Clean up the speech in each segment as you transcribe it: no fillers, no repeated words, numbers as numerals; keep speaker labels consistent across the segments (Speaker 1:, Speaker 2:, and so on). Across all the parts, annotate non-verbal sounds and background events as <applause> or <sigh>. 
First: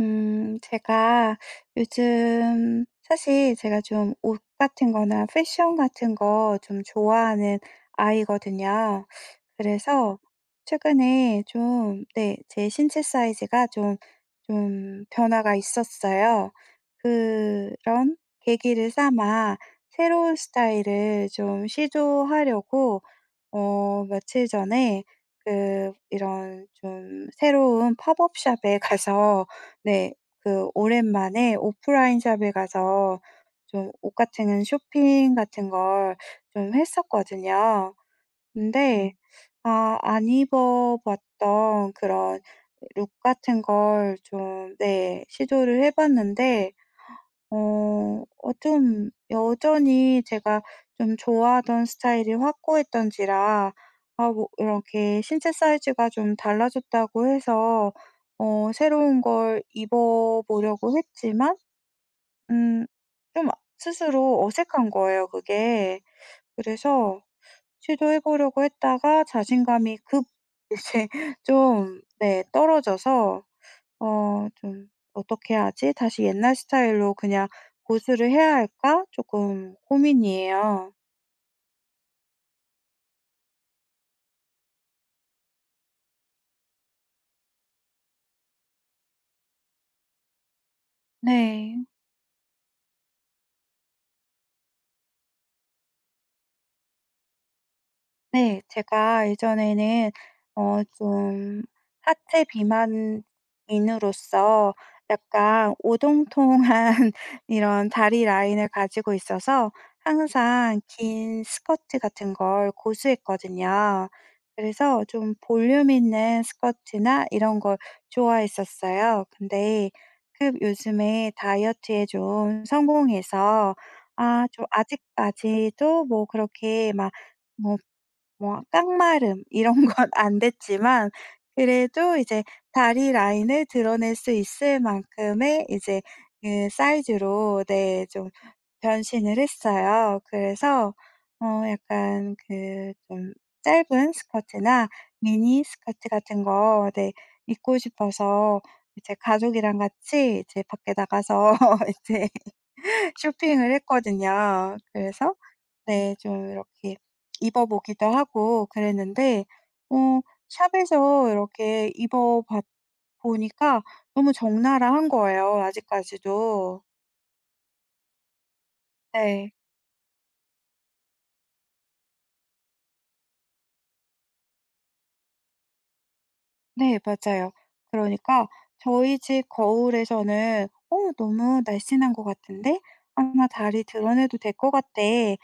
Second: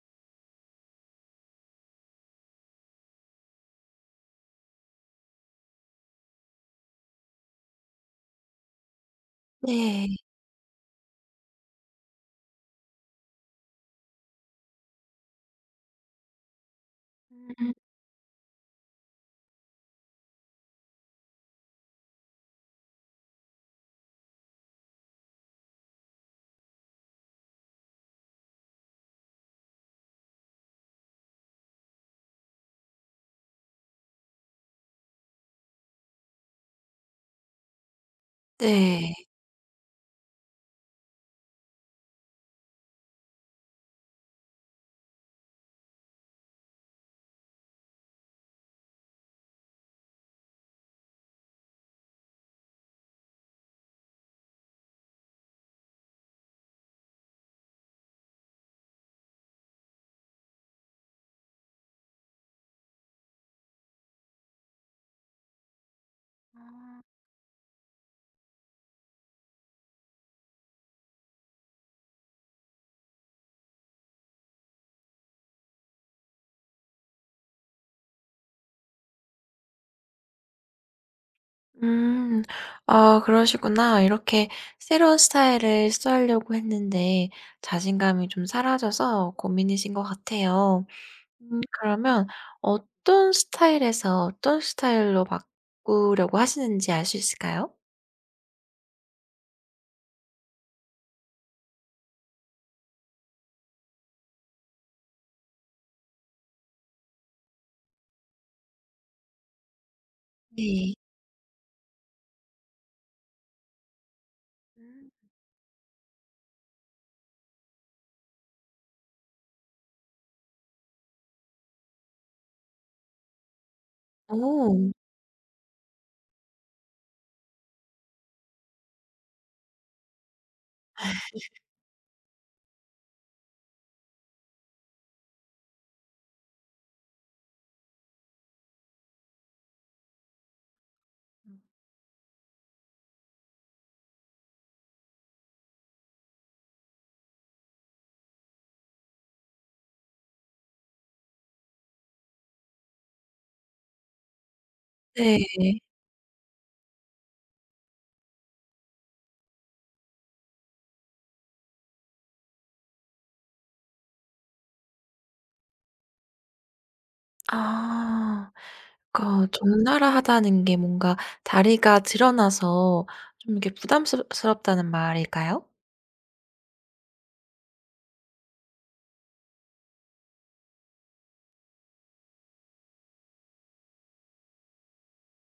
Speaker 1: 제가 요즘 사실 제가 좀 옷 같은 거나 패션 같은 거 좀 좋아하는 아이거든요.
Speaker 2: 네.
Speaker 1: 그래서 최근에 좀, 네, 제 신체 사이즈가 좀 변화가 있었어요.
Speaker 2: 음.
Speaker 1: 그런 계기를 삼아 새로운 스타일을 좀 시도하려고, 며칠 전에 이런 좀 새로운 팝업 샵에 가서 네. 그 오랜만에 오프라인 샵에 가서 좀 옷 같은 건 쇼핑 같은 걸 좀 했었거든요.
Speaker 2: 네.
Speaker 1: 근데 안 입어 봤던 그런 룩 같은 걸 좀 네 시도를 해 봤는데 어 좀 여전히 제가 좀 좋아하던 스타일이 확고했던지라 아 뭐 이렇게 신체 사이즈가 좀 달라졌다고 해서 새로운 걸 입어 보려고 했지만 음 좀 스스로 어색한 거예요 그게. 그래서 시도해 보려고 했다가 자신감이 급 <laughs> 이제 좀 네 떨어져서 좀 '어떻게 하지? 다시 옛날 스타일로 그냥 고수를 해야 할까?' 조금 고민이에요.
Speaker 2: 음. 아 그러시구나. 이렇게 새로운 스타일을 시도하려고 했는데 자신감이 좀 사라져서 고민이신 것 같아요.
Speaker 1: 네.
Speaker 2: 그러면 어떤 스타일에서 어떤 스타일로 바꾸려고 하시는지 알 수 있을까요?
Speaker 1: 네. 제가 예전에는 좀 하체 비만인으로서 약간 오동통한 <laughs> 이런 다리 라인을 가지고 있어서 항상
Speaker 2: 네.
Speaker 1: 긴 스커트 같은 걸 고수했거든요. 그래서
Speaker 2: 음.
Speaker 1: 좀 볼륨 있는 스커트나 이런 걸 좋아했었어요. 근데 그 요즘에 다이어트에 좀 성공해서 좀
Speaker 2: 오.
Speaker 1: 아직까지도 뭐 그렇게 막뭐 뭐 깡마름 이런 <laughs> 건 안 됐지만 그래도 이제 다리 라인을 드러낼 수 있을 만큼의 이제 그 사이즈로 네 좀 변신을 했어요. 그래서 약간 그 좀 짧은 스커트나 미니 스커트 같은 거 네 입고 싶어서 이제 가족이랑 같이 이제 밖에 나가서 <laughs> 이제 쇼핑을 했거든요. 그래서
Speaker 2: 네.
Speaker 1: 네. 좀 이렇게 입어 보기도 하고 그랬는데 어 샵에서 이렇게 입어 봤 보니까 너무 적나라한 거예요 아직까지도.
Speaker 2: 아. 그러니까
Speaker 1: 네.
Speaker 2: 적나라하다는 게 뭔가 다리가 드러나서 좀 이렇게 부담 스럽다는 말일까요?
Speaker 1: 네 맞아요. 그러니까 저희 집 거울에서는 '어 너무 날씬한 것 같은데? 아 나 다리 드러내도 될 것 같아. 어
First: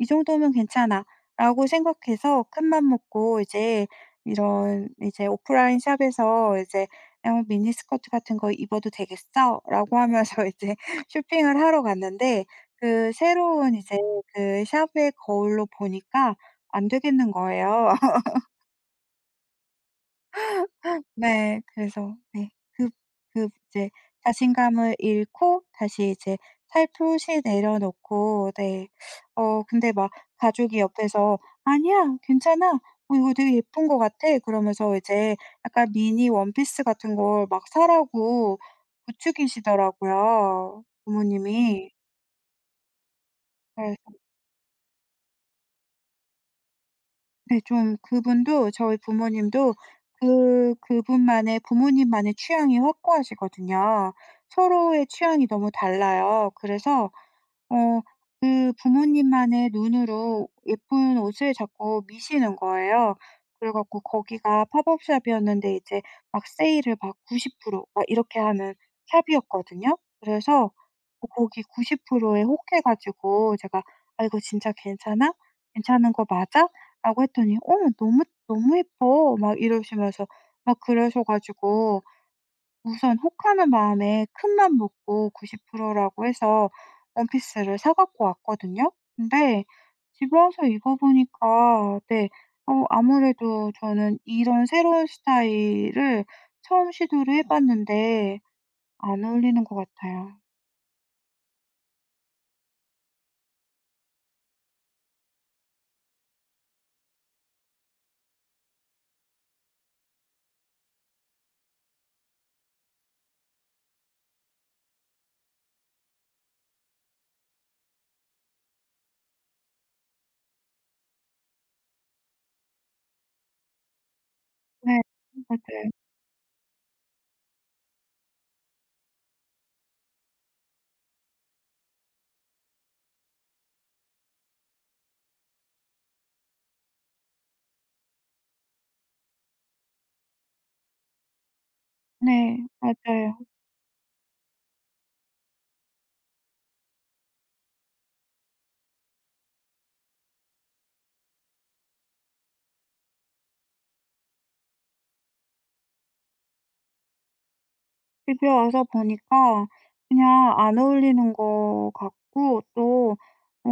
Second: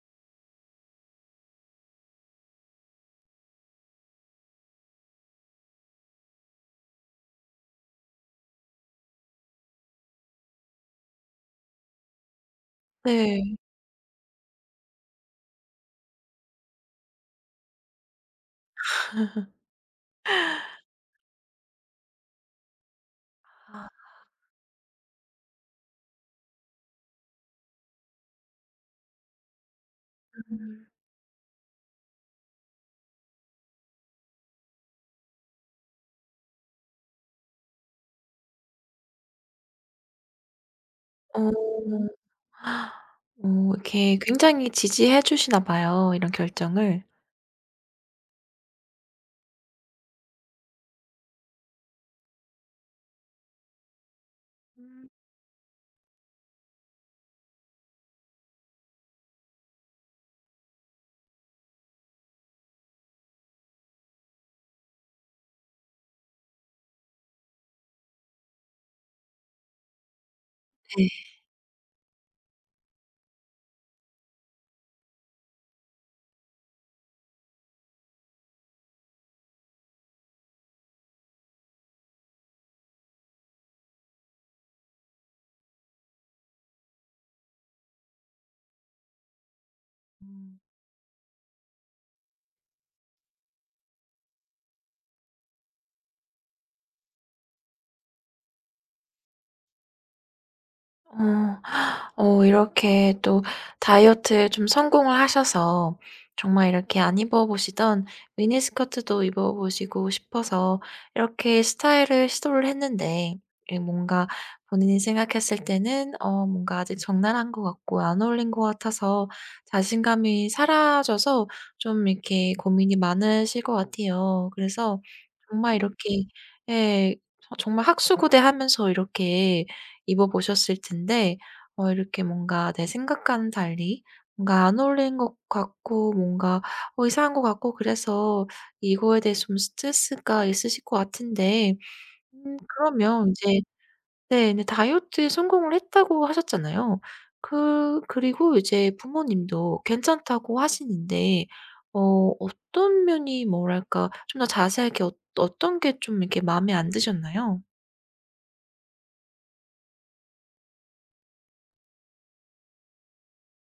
Speaker 1: 이 정도면 괜찮아.'라고 생각해서 큰 맘 먹고 이제 이런 이제 오프라인 샵에서 이제 "어 미니 스커트 같은 거 입어도 되겠어?"라고 하면서 <laughs> 이제 쇼핑을 하러 갔는데 그
Speaker 2: 네.
Speaker 1: 새로운 이제 그 샵의 거울로 보니까 안 되겠는 거예요. 네. 그래서 네. 그
Speaker 2: 아.
Speaker 1: 이제 자신감을 잃고 다시 이제 살포시 내려놓고 네. 어 근데 막 가족이
Speaker 2: 음.
Speaker 1: 옆에서 "아니야. 괜찮아. 어 이거 되게 예쁜 것 같아." 그러면서 이제 약간 미니 원피스 같은 걸 막 사라고 부추기시더라고요
Speaker 2: 어.
Speaker 1: 부모님이. 네.
Speaker 2: 이렇게 굉장히 지지해 주시나 봐요, 이런 결정을.
Speaker 1: 네. 좀 그분도 저희 부모님도 그 그분만의 부모님만의 취향이 확고하시거든요. 서로의
Speaker 2: 음.
Speaker 1: 취향이 너무 달라요. 그래서 어 그 부모님만의 눈으로 예쁜 옷을 자꾸 미시는 거예요. 그래 갖고 거기가 팝업 샵이었는데 이제 막 세일을 막 90%막 이렇게 하는 샵이었거든요. 그래서 거기 90%에 혹해 가지고 제가 "아 이거 진짜 괜찮아? 괜찮은 거 맞아?" 라고 했더니 "어 너무 너무 예뻐." 막 이러시면서 막 그러셔 가지고 우선 혹하는 마음에 큰맘 먹고 90% 라고 해서 원피스를 사 갖고 왔거든요. 근데 집에 와서 입어 보니까 네 아무래도 저는 이런 새로운 스타일을 처음 시도를 해 봤는데 안 어울리는 것 같아요.
Speaker 2: 어. 이렇게 또 다이어트에 좀 성공을 하셔서 정말 이렇게 안 입어 보시던 미니스커트도 입어 보시고 싶어서 이렇게 스타일을 시도를 했는데, 이 뭔가 본인이 생각했을 때는 뭔가 아직 적나라한 것 같고 안 어울린 것 같아서 자신감이 사라져서 좀 이렇게 고민이 많으실 것 같아요. 그래서
Speaker 1: 네.
Speaker 2: 정말
Speaker 1: 맞아요.
Speaker 2: 이렇게, 예, 정말 학수고대하면서 이렇게 입어 보셨을 텐데 이렇게 뭔가 내 생각과는 달리 뭔가 안 어울리는 것 같고 뭔가 이상한 것 같고, 그래서 이거에 대해서 좀 스트레스가 있으실 것 같은데.
Speaker 1: 네.
Speaker 2: 그러면
Speaker 1: 맞아요.
Speaker 2: 이제, 네, 네, 다이어트에 성공을 했다고 하셨잖아요. 그리고 이제 부모님도 괜찮다고 하시는데, 어떤 면이 뭐랄까 좀 더 자세하게 어떤 게 좀 이렇게 마음에 안 드셨나요?
Speaker 1: 집에 와서 보니까 그냥 안 어울리는 것 같고 또 어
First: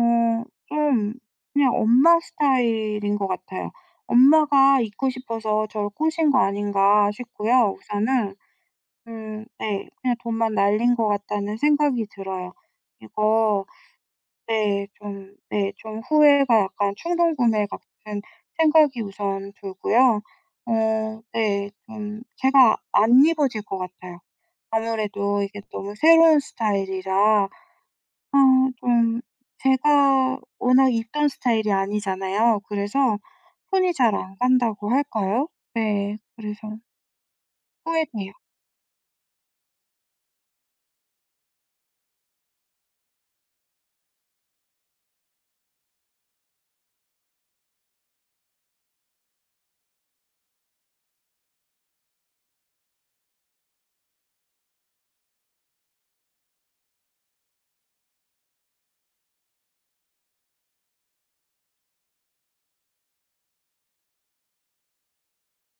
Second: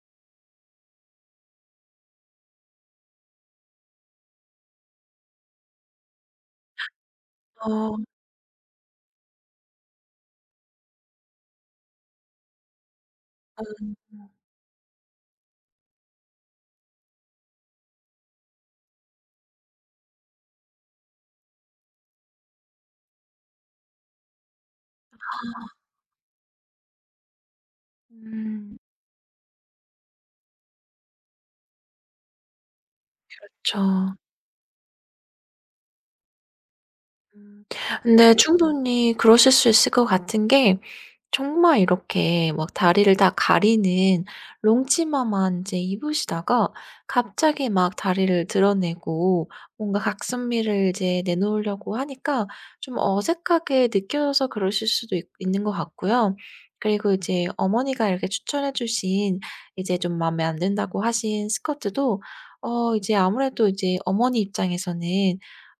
Speaker 1: 좀 그냥 엄마 스타일인 것 같아요. 엄마가 입고 싶어서 저를 꼬신 거 아닌가 싶고요.
Speaker 2: 어.
Speaker 1: 우선은 네 그냥 돈만 날린 것 같다는 생각이 들어요. 이거
Speaker 2: 어.
Speaker 1: 네. 좀 네 좀 후회가 약간 충동 구매 같은 생각이 우선 들고요. 네 좀 제가 안 입어질 것 같아요. 아무래도 이게 너무 새로운 스타일이라
Speaker 2: 음.
Speaker 1: 좀 제가 워낙 입던 스타일이 아니잖아요. 그래서 손이
Speaker 2: 그쵸.
Speaker 1: 잘 안 간다고 할까요? 네. 그래서
Speaker 2: 음.
Speaker 1: 후회돼요.
Speaker 2: 근데 충분히 그러실 수 있을 것 같은 게, 정말 이렇게 막 다리를 다 가리는 롱치마만 이제 입으시다가 갑자기 막 다리를 드러내고 뭔가 각선미를 이제 내놓으려고 하니까 좀 어색하게 느껴져서 그러실 수도 있 있는 것 같고요. 그리고 이제 어머니가 이렇게 추천해 주신, 이제 좀 마음에 안 든다고 하신 스커트도 이제 아무래도 이제 어머니 입장에서는,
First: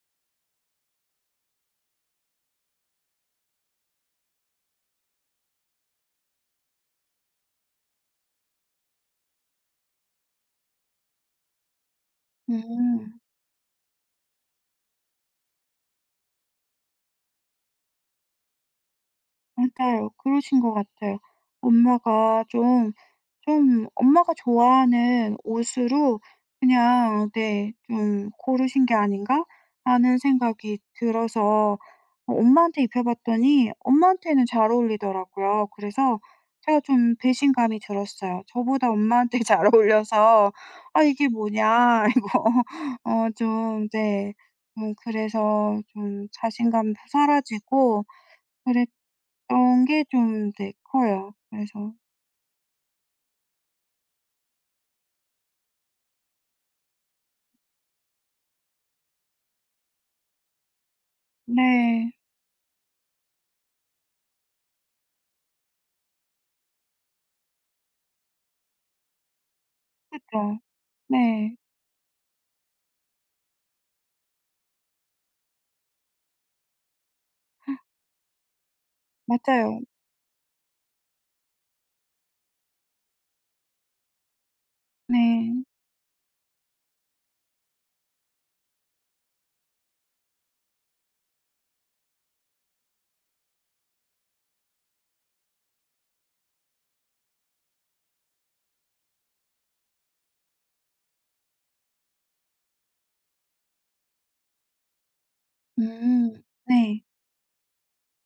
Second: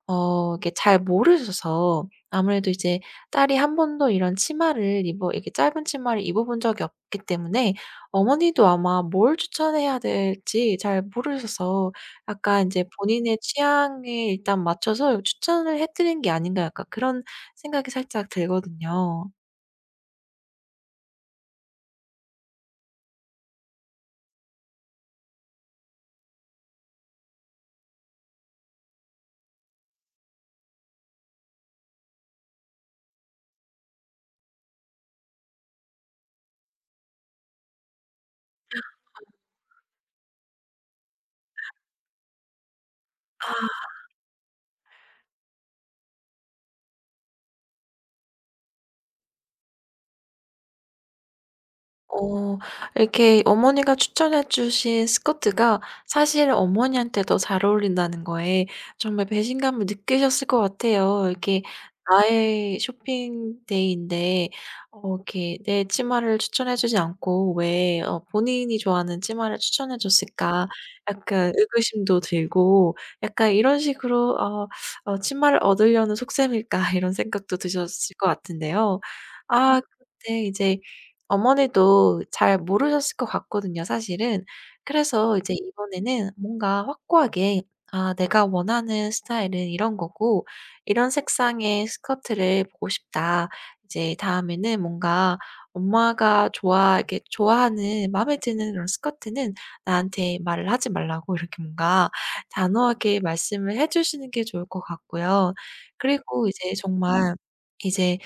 Speaker 2: 이게 잘 모르셔서 아무래도 이제 딸이 한 번도 이런 치마를 입어 이렇게 짧은 치마를 입어 본 적이 없기 때문에, 어머니도 아마 뭘 추천해야 될지 잘 모르셔서 약간 이제
Speaker 1: 음.
Speaker 2: 본인의 취향에 일단 맞춰서 추천을 해 드린 게 아닌가, 약간 그런 생각이 살짝 들거든요.
Speaker 1: 맞아요. 그러신 것 같아요. 엄마가 좀 좀 엄마가 좋아하는 옷으로 그냥 네 좀 고르신 게 아닌가 하는 생각이 들어서 엄마한테 입혀 봤더니 엄마한테는 잘 어울리더라고요. 그래서 제가 좀 배신감이 들었어요. 저보다 엄마한테 <laughs> 잘 어울려서 '아 이게 뭐냐.' <laughs> 이거 좀 네 그래서 좀 자신감도 사라지고 그랬던 게 좀 네 커요. 그래서
Speaker 2: 어 이렇게 어머니가 추천해 주신 스커트가 사실 어머니한테 더 잘 어울린다는 거에 정말 배신감을 느끼셨을 것 같아요. 이렇게
Speaker 1: 네.
Speaker 2: 나의 쇼핑데이인데 이렇게 내 치마를 추천해 주지 않고 왜 본인이 좋아하는 치마를 추천해
Speaker 1: 그죠.
Speaker 2: 줬을까, 약간
Speaker 1: 네.
Speaker 2: 의구심도 들고, 약간 이런 식으로 '치마를 얻으려는 속셈일까.' <laughs> 이런 생각도 드셨을 것 같은데요. 아,
Speaker 1: 맞아요.
Speaker 2: 근데 이제 어머니도 잘 모르셨을 것 같거든요, 사실은. 그래서 이제,
Speaker 1: 네.
Speaker 2: 이번에는 뭔가 확고하게 '아, 내가 원하는 스타일은 이런 거고 이런 색상의 스커트를 보고 싶다.' 이제 다음에는 뭔가 엄마가 좋아 이렇게 좋아하는, 마음에 드는 그런 스커트는 나한테 말을 하지 말라고 <laughs> 이렇게 뭔가 단호하게 말씀을 해 주시는 게 좋을 것 같고요.
Speaker 1: 음.
Speaker 2: 그리고 이제
Speaker 1: 네.
Speaker 2: 정말 이제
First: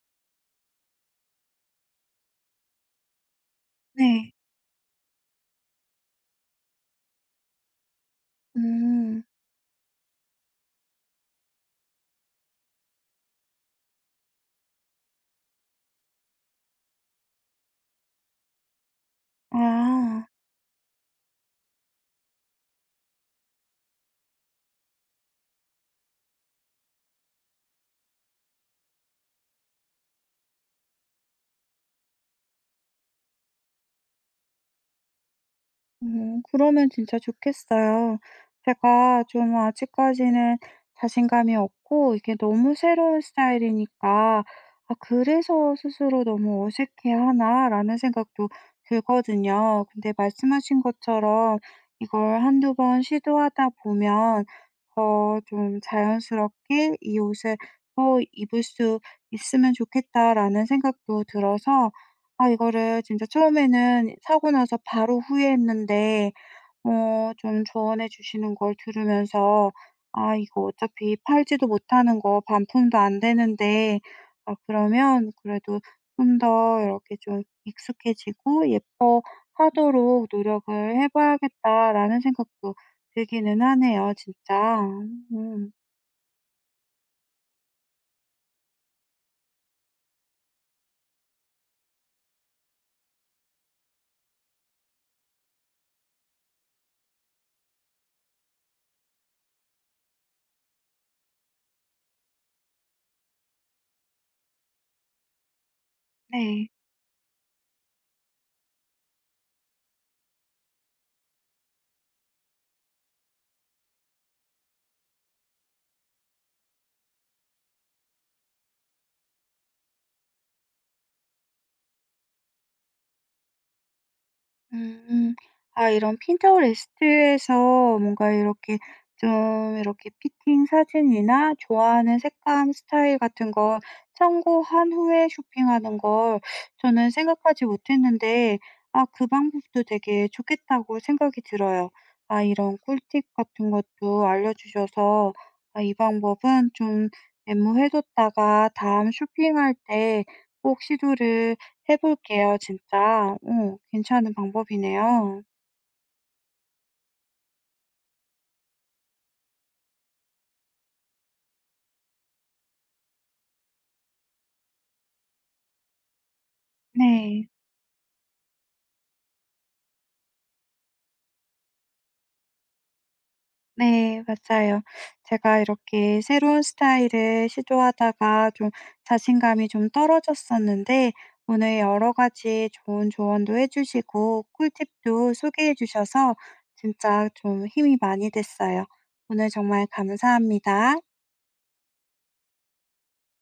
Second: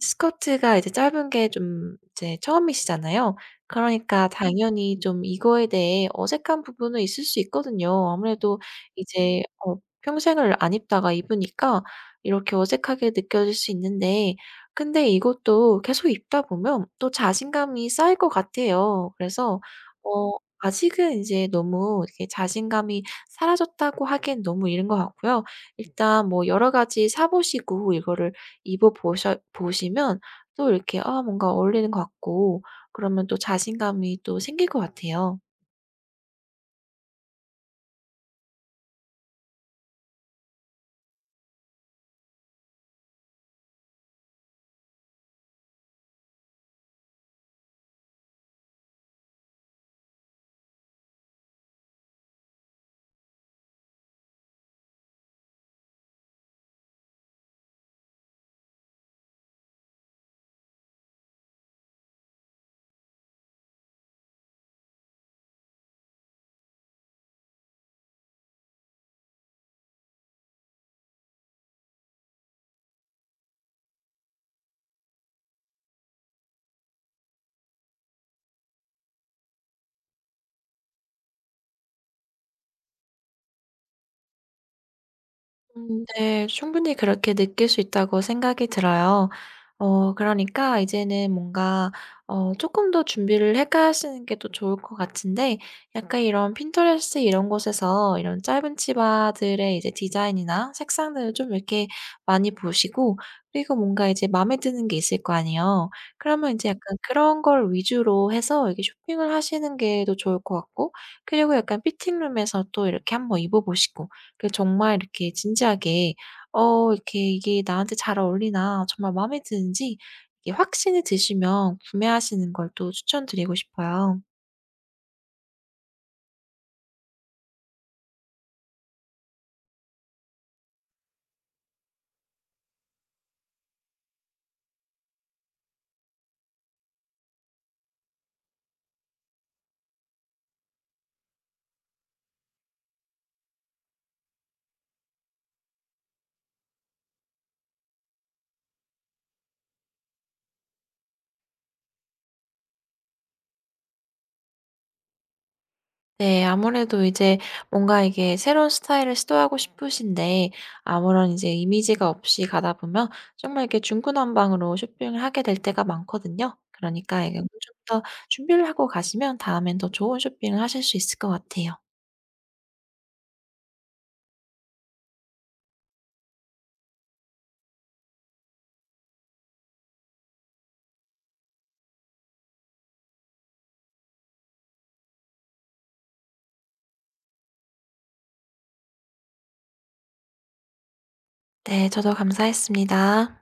Speaker 2: 스커트가 이제 짧은 게 좀 이제 처음이시잖아요. 그러니까,
Speaker 1: 네.
Speaker 2: 당연히 좀 이거에 대해 어색한 부분은 있을 수 있거든요. 아무래도
Speaker 1: 음.
Speaker 2: 이제 평생을 안 입다가 입으니까 이렇게 어색하게 느껴질 수 있는데, 근데 이것도 계속 입다 보면 또 자신감이 쌓일 것 같아요. 그래서
Speaker 1: 아.
Speaker 2: 어 아직은 이제 너무 이렇게 자신감이 사라졌다고 하기엔 너무 이른 것 같고요. 일단 뭐 여러 가지 사 보시고 이거를 입어 보셔 보시면, 또 이렇게 아, 뭔가 어울리는 것 같고, 그러면 또 자신감이 또 생길 것 같아요.
Speaker 1: 그러면 진짜 좋겠어요. 제가 좀 아직까지는 자신감이 없고 이게 너무 새로운 스타일이니까 '아 그래서 스스로 너무 어색해하나?'라는 생각도 들거든요. 근데 말씀하신 것처럼 이걸 한두 번 시도하다 보면 더 좀 자연스럽게 '이 옷을 더 입을 수 있으면 좋겠다.'라는 생각도 들어서 아 이거를 진짜 처음에는 사고 나서 바로 후회했는데 좀 조언해 주시는 걸 들으면서 '아 이거 어차피 팔지도 못하는 거 반품도 안 되는데 아 그러면 그래도 좀 더 이렇게 좀 익숙해지고 예뻐하도록 노력을 해 봐야겠다.'라는 생각도 들기는 하네요 진짜. 음
Speaker 2: 음, 네. 충분히 그렇게 느낄 수 있다고 생각이 들어요. 그러니까 이제는 뭔가 조금 더 준비를 해 가시는 게 또 좋을 것 같은데, 약간 이런 핀터레스트, 이런 곳에서 이런 짧은 치마들의 이제 디자인이나 색상들을 좀 이렇게 많이 보시고, 그리고 뭔가 이제 마음에 드는 게 있을 거 아니에요. 그러면 이제
Speaker 1: 네.
Speaker 2: 약간 그런 걸 위주로 해서 이렇게 쇼핑을 하시는 게 더 좋을 것 같고, 그리고 약간 피팅룸에서 또 이렇게 한번 입어 보시고, 정말 이렇게 진지하게 이렇게 이게 나한테 잘 어울리나, 정말 마음에 드는지, 이게 확신이 드시면 구매하시는 걸 또 추천드리고 싶어요.
Speaker 1: 음. 아 이런 핀터레스트에서 뭔가 이렇게 좀 이렇게 피팅 사진이나 좋아하는 색감, 스타일 같은 걸 참고한 후에 쇼핑하는 걸 저는 생각하지 못했는데 아 그 방법도 되게 좋겠다고 생각이 들어요. 아 이런 꿀팁 같은 것도 알려주셔서 아 이 방법은 좀 메모해 뒀다가 다음 쇼핑할 때 꼭 시도를 해 볼게요 진짜. 어 괜찮은 방법이네요.
Speaker 2: 네. 아무래도 이제 뭔가 이게 새로운 스타일을 시도하고 싶으신데 아무런 이제 이미지가 없이 가다 보면 정말 이렇게 중구난방으로 쇼핑을 하게 될 때가 많거든요. 그러니까 이게,
Speaker 1: 네.
Speaker 2: 좀 더 준비를 하고 가시면 다음엔 더 좋은 쇼핑을 하실 수 있을 것 같아요.
Speaker 1: 네 맞아요. 제가 이렇게 새로운 스타일을 시도하다가 좀 자신감이 좀 떨어졌었는데 오늘 여러 가지 좋은 조언도 해 주시고 꿀팁도 소개해 주셔서 진짜 좀 힘이 많이 됐어요. 오늘 정말 감사합니다.
Speaker 2: 네. 저도 감사했습니다.